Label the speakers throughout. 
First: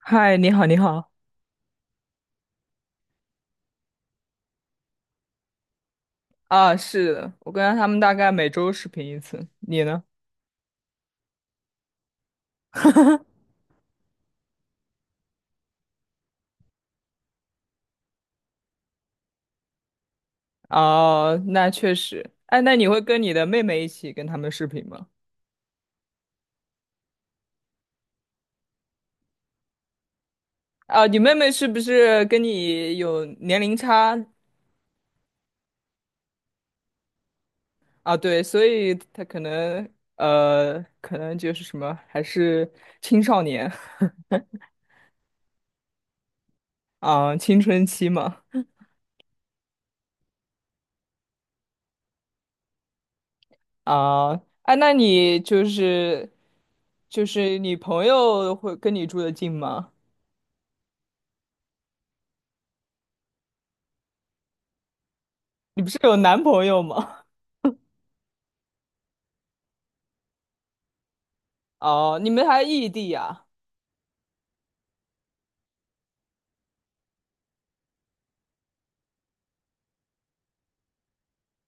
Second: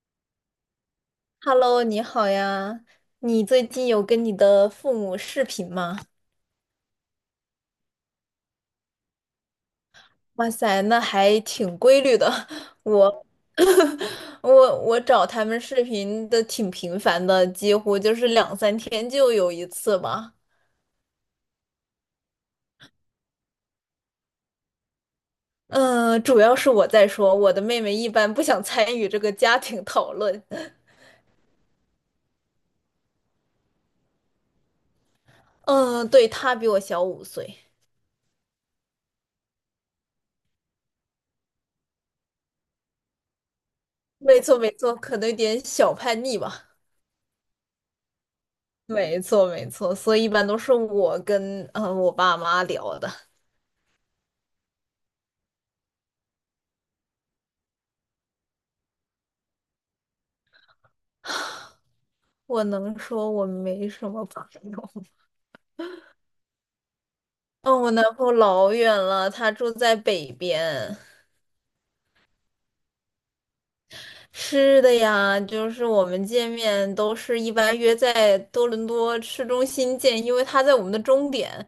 Speaker 1: 嗨，你好，你好。
Speaker 2: Hello，你好呀！你最近有跟你的父母视频吗？
Speaker 1: 啊，是的，我跟他们大概每周视频一次。你呢？
Speaker 2: 哇塞，那还挺规律的。我 我找他们视频的挺频繁的，几乎就是两三天就有一次吧。
Speaker 1: 哦，那确实。哎，那你会跟你的妹妹一起跟他们视频吗？
Speaker 2: 嗯，主要是我在说，我的妹妹一般不想参与这个家庭讨论。
Speaker 1: 啊，你妹妹是不是跟你有年龄差？
Speaker 2: 嗯，对，她比我小5岁。
Speaker 1: 啊，对，所以她可能就是什么，还是青少年
Speaker 2: 没错，没错，可能有点小叛逆吧。
Speaker 1: 啊，青春期嘛。
Speaker 2: 没错，没错，所以一般都是我跟我爸妈聊的。
Speaker 1: 啊，哎，那你就是你朋友会跟你住的近吗？
Speaker 2: 我能说我没什么朋友。
Speaker 1: 你不是有男朋友吗？
Speaker 2: 嗯，我男朋友老远了，他住在北边。
Speaker 1: 哦，你们还异地呀？
Speaker 2: 是的呀，就是我们见面都是一般约在多伦多市中心见，因为他在我们的终点，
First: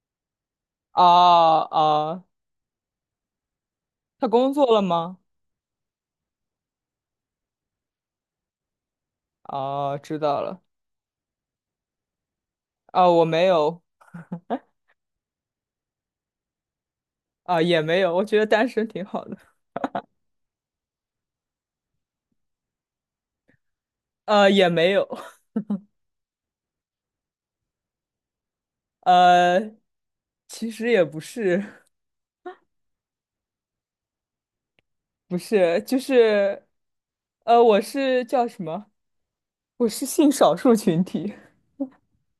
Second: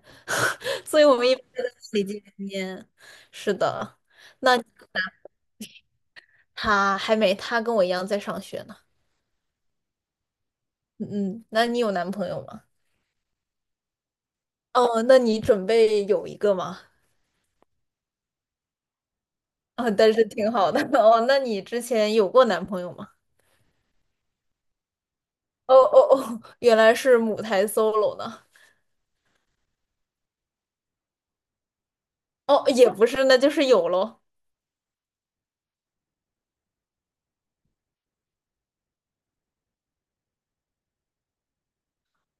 Speaker 2: 所
Speaker 1: 啊
Speaker 2: 以我们一般在
Speaker 1: 啊，
Speaker 2: 那里见
Speaker 1: 哦
Speaker 2: 面。是的，
Speaker 1: 他工作了吗？
Speaker 2: 他还没，他跟我一样在上学呢。
Speaker 1: 哦，知道了。
Speaker 2: 嗯嗯，那你有男朋友吗？
Speaker 1: 啊，我没有，
Speaker 2: 哦，那你准备有一个吗？
Speaker 1: 啊，也没有，我觉得单身挺好的。
Speaker 2: 啊、但是挺好的。哦，那你之前有过男朋友吗？
Speaker 1: 也没有，
Speaker 2: 哦哦哦，原来是母胎 solo 呢。
Speaker 1: 呃，其实也不是，
Speaker 2: 哦，也不是，那就是有喽。
Speaker 1: 不是，就是，我是叫什么？我是性少数群体。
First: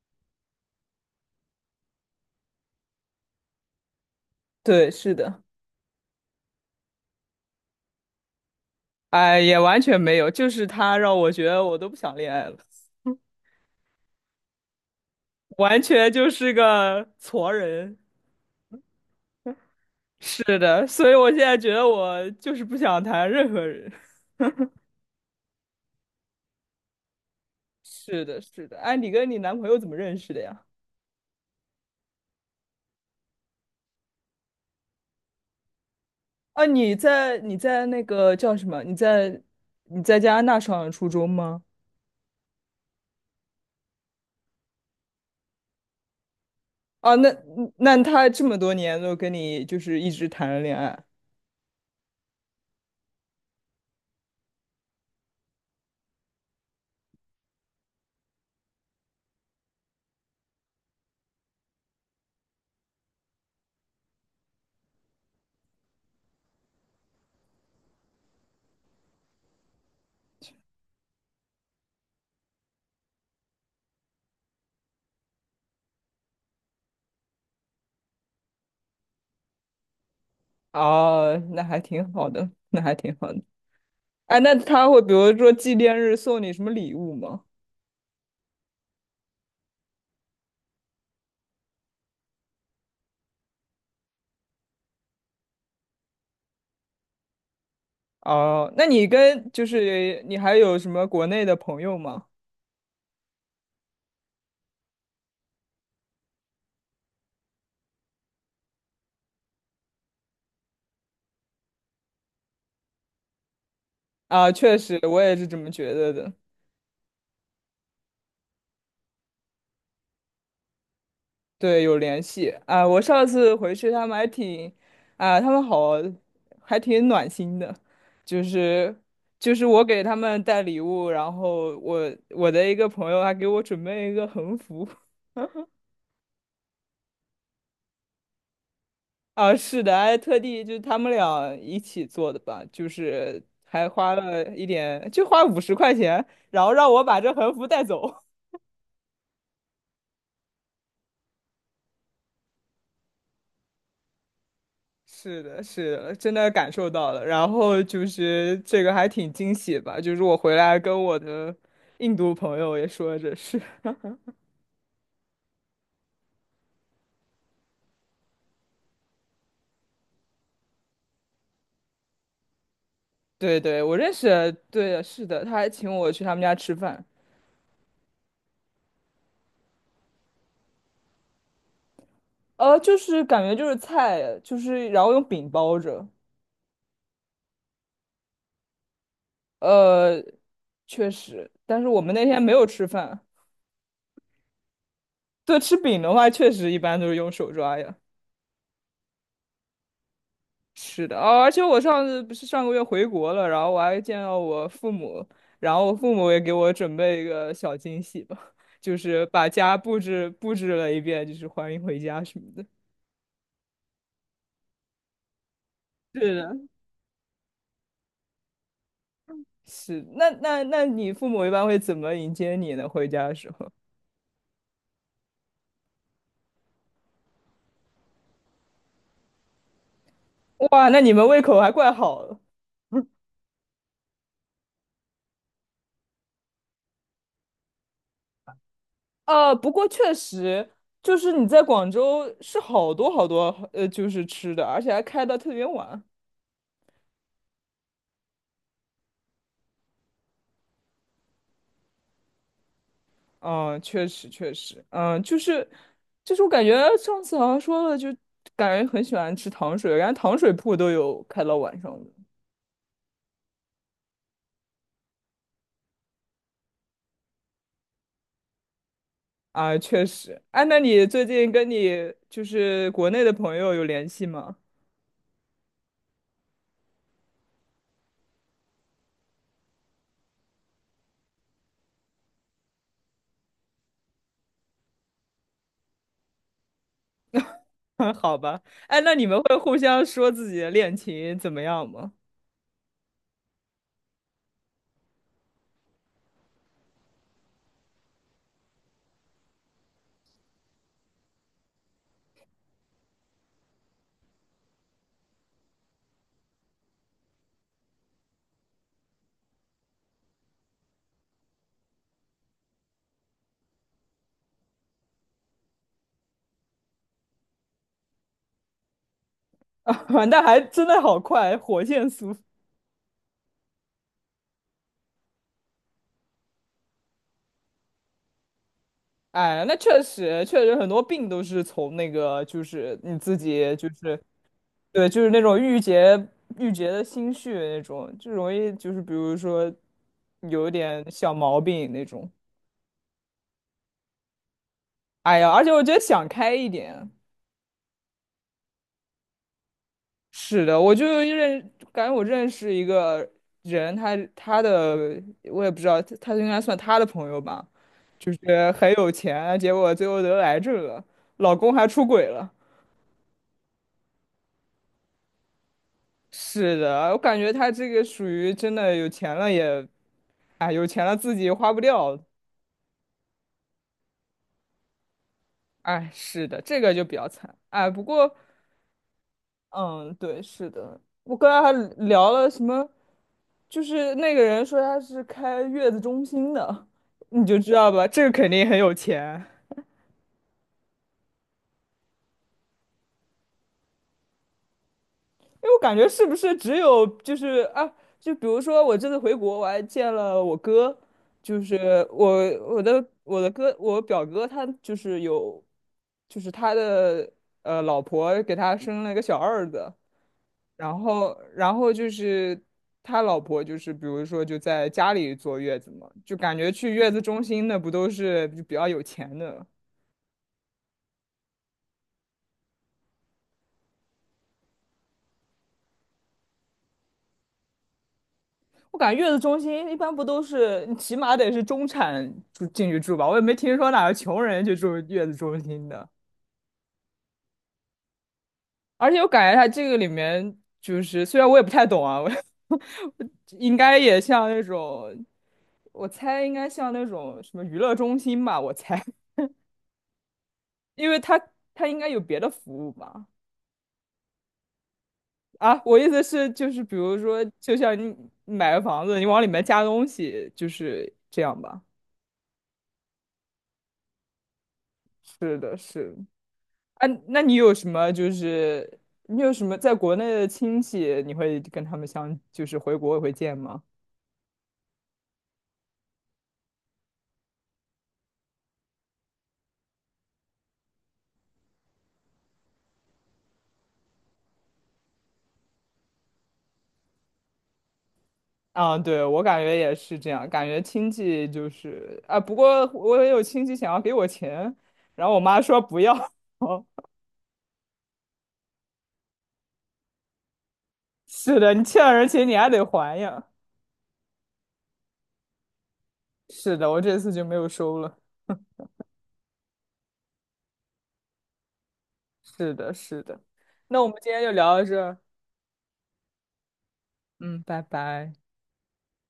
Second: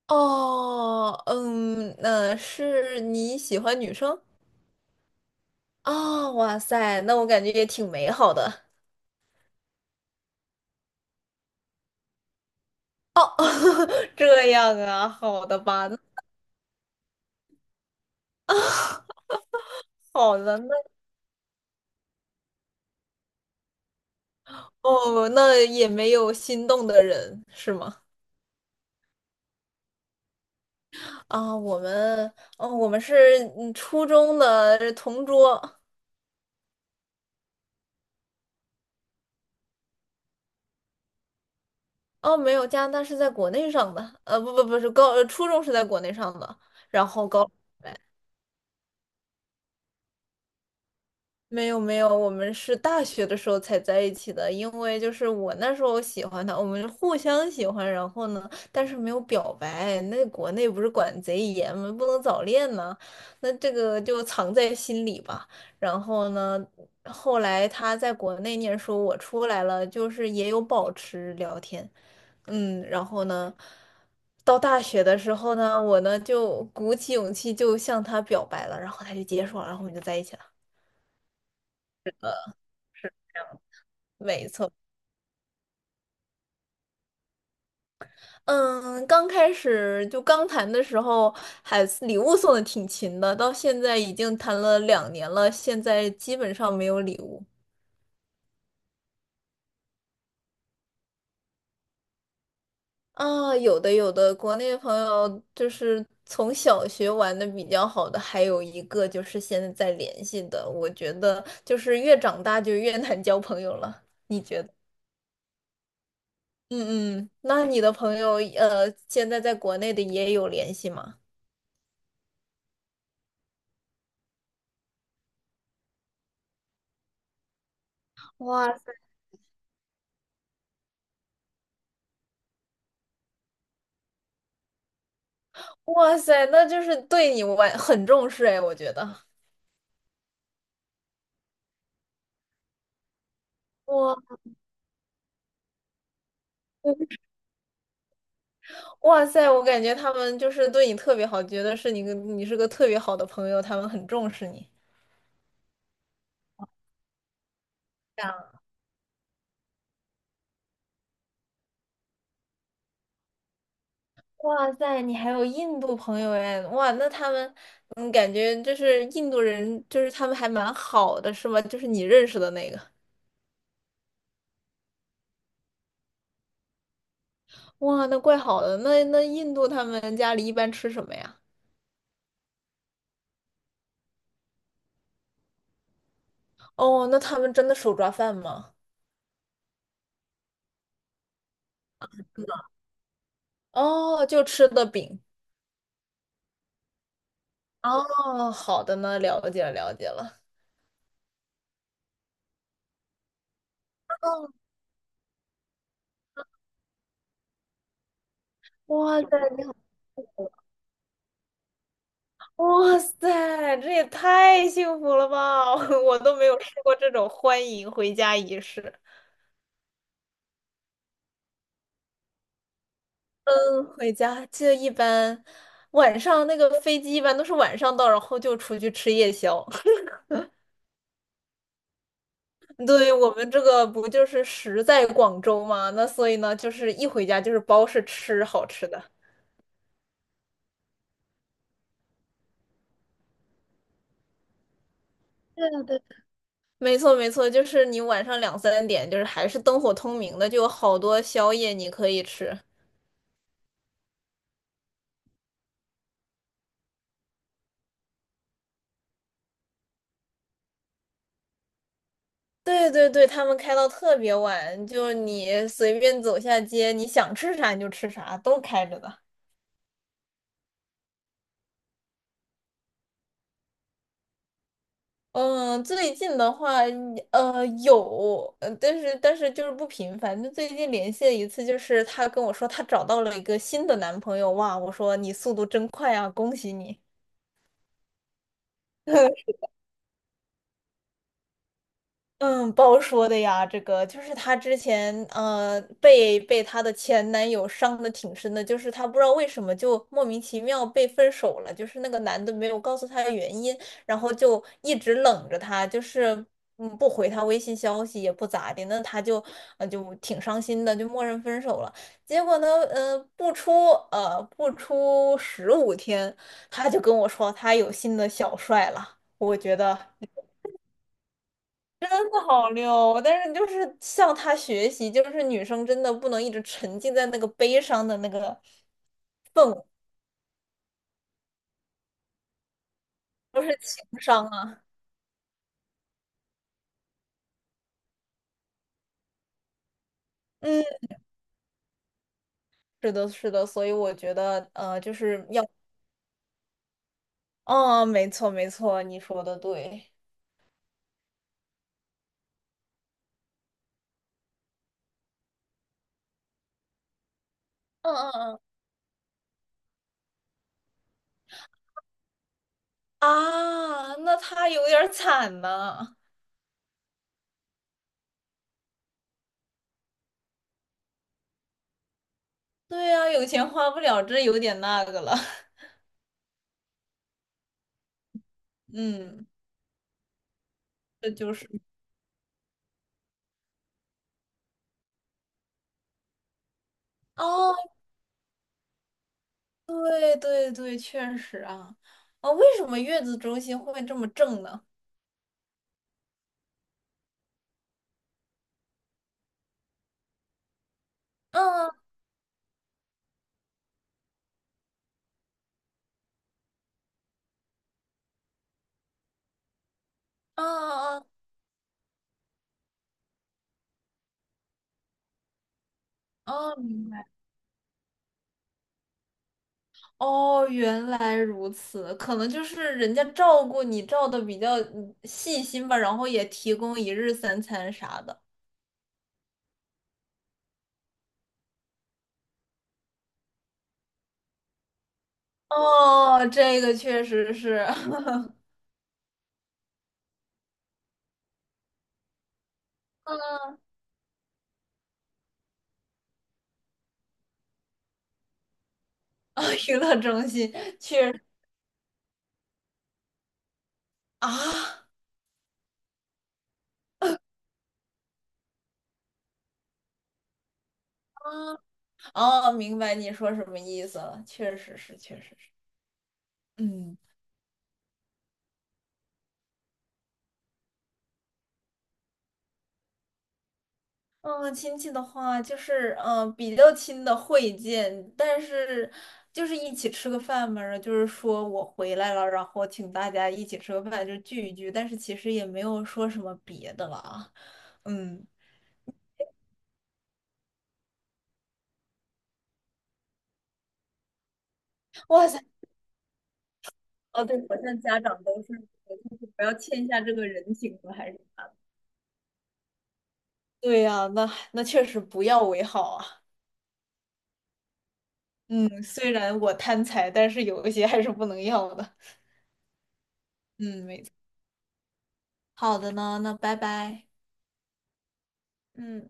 Speaker 2: 哦，嗯，那是你喜欢女生？
Speaker 1: 对，是的，
Speaker 2: 啊？哇塞，那我感觉也挺美好的。
Speaker 1: 哎，也完全没有，就是他让我觉得我都不想恋爱了，
Speaker 2: 哦，这样啊，好的
Speaker 1: 完
Speaker 2: 吧，那
Speaker 1: 全就是个矬人。
Speaker 2: 好的，
Speaker 1: 是
Speaker 2: 那
Speaker 1: 的，所以我现在觉得我就是不想谈任何人。
Speaker 2: 哦，那也没有心动的人是吗？
Speaker 1: 是的，是的。哎，你跟你男朋友怎么认识的呀？
Speaker 2: 啊，我们，哦，我们是初中的同桌。
Speaker 1: 啊，你在那个叫什么？你在加拿大上的初中吗？
Speaker 2: 哦，没有，加拿大是在国内上的，呃，不不不是高，呃初中是在国内上的，然
Speaker 1: 啊，
Speaker 2: 后
Speaker 1: 那
Speaker 2: 高。
Speaker 1: 那他这么多年都跟你就是一直谈着恋爱，
Speaker 2: 没有没有，我们是大学的时候才在一起的，因为就是我那时候喜欢他，我们互相喜欢，然后呢，但是没有表白。那国内不是管贼严吗？不能早恋呢，那这个就藏在心里吧。然后呢，后来他在国内念书，我出来了，就是也有保持聊天，嗯，然后呢，到大学的时候呢，我呢就鼓起勇气就向他表白了，然后他就接受了，然后我们就在一起了。
Speaker 1: 哦，那还挺好的，那还挺好的。哎，
Speaker 2: 没
Speaker 1: 那
Speaker 2: 错。
Speaker 1: 他会比如说纪念日送你什么礼物吗？
Speaker 2: 嗯，刚开始就刚谈的时候，还礼物送的挺勤的，到现在已经谈了2年了，现在基本上没有礼物
Speaker 1: 哦，那就是你还有什么国内的朋友吗？
Speaker 2: 啊。有的有的，国内朋友就是从小学玩的比较好的，还有一个就是现在在联系的，我觉得就是越长大就越难交朋友了。
Speaker 1: 啊，确实，我也是这么觉得的。
Speaker 2: 嗯嗯，那你的朋友现在在国内的也有联系吗？
Speaker 1: 对，有联系啊！我上次回去，他们还挺啊，他们好，还挺暖心的，就
Speaker 2: 哇塞，
Speaker 1: 是我给他们带礼物，然后我的一个朋友还给我准备一个横幅
Speaker 2: 哇塞，那就是对你玩很重视哎，我觉得。
Speaker 1: 啊，是的，还特地就是他们俩一起做的吧，就是还花
Speaker 2: 我。
Speaker 1: 了一点，就花50块钱，然后让我把 这横幅带走。
Speaker 2: 哇塞，我感觉他们就是对你特别好，觉得你是个特别好的朋友，他们很重视你。
Speaker 1: 是的，是的，真的感受到了。然后就
Speaker 2: 这
Speaker 1: 是
Speaker 2: 样
Speaker 1: 这个还挺惊喜吧，就是我回来跟我的印度朋友也说这事。
Speaker 2: 哇塞，你还有印度朋友哎，哇，那他们，嗯，感觉就是印度人，就是他们还蛮好的，是吗？就是你认识的那个，
Speaker 1: 对对，我认识的对的是的，他还请我去他们家吃饭。
Speaker 2: 哇，那怪好的。那印度他们家里一般吃什么呀？
Speaker 1: 就是感觉就是菜，就是然后用饼包着。
Speaker 2: 哦，那他们真的手抓饭吗？
Speaker 1: 呃，确实，但是我们那天没有吃饭。
Speaker 2: 哦，就吃的饼。
Speaker 1: 对，吃饼的话，确实一般都是用手抓呀。
Speaker 2: 哦，好的呢，了解了，了解了。
Speaker 1: 是的，哦，而且我上次不是上个月回国了，然后我还见到我父母，然后我父母也给我准备一个小惊喜吧，就
Speaker 2: 哇
Speaker 1: 是
Speaker 2: 塞，
Speaker 1: 把
Speaker 2: 你好。
Speaker 1: 家布置布置了一遍，就是欢迎回家什么的。
Speaker 2: 哇塞，这也太幸福了吧！我
Speaker 1: 是
Speaker 2: 都没有
Speaker 1: 的。
Speaker 2: 试过这种欢迎回家仪式。
Speaker 1: 是，那你父母一般会怎么迎接你呢？回家的时候？
Speaker 2: 嗯，回家就一般，晚上那个飞机一般都是晚上到，然后就出去吃夜宵。
Speaker 1: 哇，那你们胃口还怪好了。
Speaker 2: 对，我们这个不就是食在广州嘛，那所以呢，就是一回家就是包是吃好吃的。
Speaker 1: 不过确实，就是你在广州是好多好多就是吃的，而且还开到特别
Speaker 2: 对啊，对
Speaker 1: 晚。
Speaker 2: 啊。没错，没错，就是你晚上两三点，就是还是灯火通明的，就有好多宵夜你可以吃。
Speaker 1: 嗯，确实确实，嗯，就是我感觉上次好像说了，就感觉很喜欢吃糖水，然后糖水铺都有开到晚上的
Speaker 2: 对对对，他们开到特别晚，就是你随便走下街，你想吃啥你就吃啥，都开着的。
Speaker 1: 啊，确实。哎，那你最近跟就是国内的朋友有联系吗？
Speaker 2: 嗯，最近的话，有，但是就是不频繁。就最近联系了一次，就是她跟我说她找到了一个新的男朋友，哇，我说你速度真快啊，恭喜你。
Speaker 1: 好吧，哎，那你们 会互相说自己的恋情怎么样吗？
Speaker 2: 嗯，包说的呀，这个就是她之前被她的前男友伤的挺深的，就是她不知道为什么就莫名其妙被分手了，就是那个男的没有告诉她原因，然后就一直冷着她，就是不回她微信消息也不咋的，那她就就挺伤心的，就默认分手了。结果呢，不出15天，她就跟我说她有新的小帅了，我觉 得。
Speaker 1: 啊，那还真的好快，火线速。
Speaker 2: 那好溜哦，但是就是向他学习，就是女生真的不能一直沉浸在那个悲伤的那个
Speaker 1: 哎，
Speaker 2: 氛
Speaker 1: 那
Speaker 2: 围，
Speaker 1: 确实很多病都是从那个，就是你自
Speaker 2: 都是
Speaker 1: 己，就是
Speaker 2: 情商啊。
Speaker 1: 对，就是那种郁结的心绪那种，就容易就是比如说有一
Speaker 2: 嗯，
Speaker 1: 点小毛病那种。
Speaker 2: 是的，是的，所以我觉得，就
Speaker 1: 哎
Speaker 2: 是
Speaker 1: 呀，而
Speaker 2: 要，
Speaker 1: 且我觉得想开一点。
Speaker 2: 嗯，没错，没错，你说的对。
Speaker 1: 是的，我就认，感觉我认识一个人，他的我也不知道，他应该算他的朋友吧，
Speaker 2: 嗯嗯
Speaker 1: 就
Speaker 2: 嗯，
Speaker 1: 是很有钱，结果最后得癌症了，老公还出轨了。
Speaker 2: 啊，那他有点儿惨呐。
Speaker 1: 是的，我感觉他这个属于真的有钱了也，哎，有钱了自己花不掉，
Speaker 2: 对呀，有钱花不了，这有点那个了。
Speaker 1: 哎，是的，这个就比较惨。哎，不过，
Speaker 2: 嗯，
Speaker 1: 嗯，对，是的，
Speaker 2: 这
Speaker 1: 我刚
Speaker 2: 就是。
Speaker 1: 才还聊了什么，就是那个人说他是开月子中心的，你就知
Speaker 2: 哦，
Speaker 1: 道吧，这个肯定很有钱。
Speaker 2: 对对对，确实啊。哦，为什么月子中心会这么正呢？
Speaker 1: 因为我感觉是不是只有就是啊，就比如说我这次回国，我还见了我哥，就是
Speaker 2: 嗯。
Speaker 1: 我我的哥，我表哥他就是有，就是他的老婆给他生了一个小儿子。然
Speaker 2: 嗯嗯
Speaker 1: 后，然后就是他老婆，就是比如说就在家里坐月子嘛，就感觉
Speaker 2: 哦，
Speaker 1: 去
Speaker 2: 明
Speaker 1: 月子
Speaker 2: 白。
Speaker 1: 中心的不都是就比较有钱的？
Speaker 2: 哦，原来如此，可能就是人家照顾你照的比较细心吧，然后也提供一日三餐啥的。
Speaker 1: 我感觉月子中心一般不都是你起码得是中产住进去住吧？我也没听说哪个穷人去住月子中心的。
Speaker 2: 哦，这个确实是，
Speaker 1: 而且我感觉他这个里面就是，虽然我也不太懂啊，我 应该也像那种，我猜应该像那种什么娱乐中心吧，我猜，
Speaker 2: 啊，娱乐中心
Speaker 1: 因为
Speaker 2: 确
Speaker 1: 他
Speaker 2: 实
Speaker 1: 他应该有别的服务吧。
Speaker 2: 啊
Speaker 1: 啊，我意思是，就是比如说，就像你买个房子，你往里面加东西，就是这样
Speaker 2: 啊，
Speaker 1: 吧。
Speaker 2: 哦，明白你说什么意思了，确实是，确实
Speaker 1: 是
Speaker 2: 是，
Speaker 1: 的，是。啊，
Speaker 2: 嗯。
Speaker 1: 那你有什么在国内的亲戚，你会跟他们相，就是回国会见吗？
Speaker 2: 嗯，亲戚的话就是，嗯，比较亲的会见，但是就是一起吃个饭嘛，然后就是说我回来了，然后请大家一起吃个饭，就聚一聚，但是其实也没有说什么别的了啊。嗯，
Speaker 1: 啊，对，我感觉也是这样，感觉亲戚就是啊，不过我也有亲戚想要给我钱，然后我
Speaker 2: 哇
Speaker 1: 妈
Speaker 2: 塞，
Speaker 1: 说不要。
Speaker 2: 哦，对，好像家长都是，就是不要欠下这个人情了，还是。
Speaker 1: 是的，你欠了人钱，你还得还呀。
Speaker 2: 对呀，那那确实不要为好啊。
Speaker 1: 是的，我这次就没有收了。
Speaker 2: 嗯，虽然我贪财，但是有一些还是不能要的。
Speaker 1: 是的，是的。那
Speaker 2: 嗯，
Speaker 1: 我们
Speaker 2: 没
Speaker 1: 今
Speaker 2: 错。
Speaker 1: 天就聊到这儿。
Speaker 2: 好的呢，那拜拜。
Speaker 1: 嗯，拜拜。
Speaker 2: 嗯。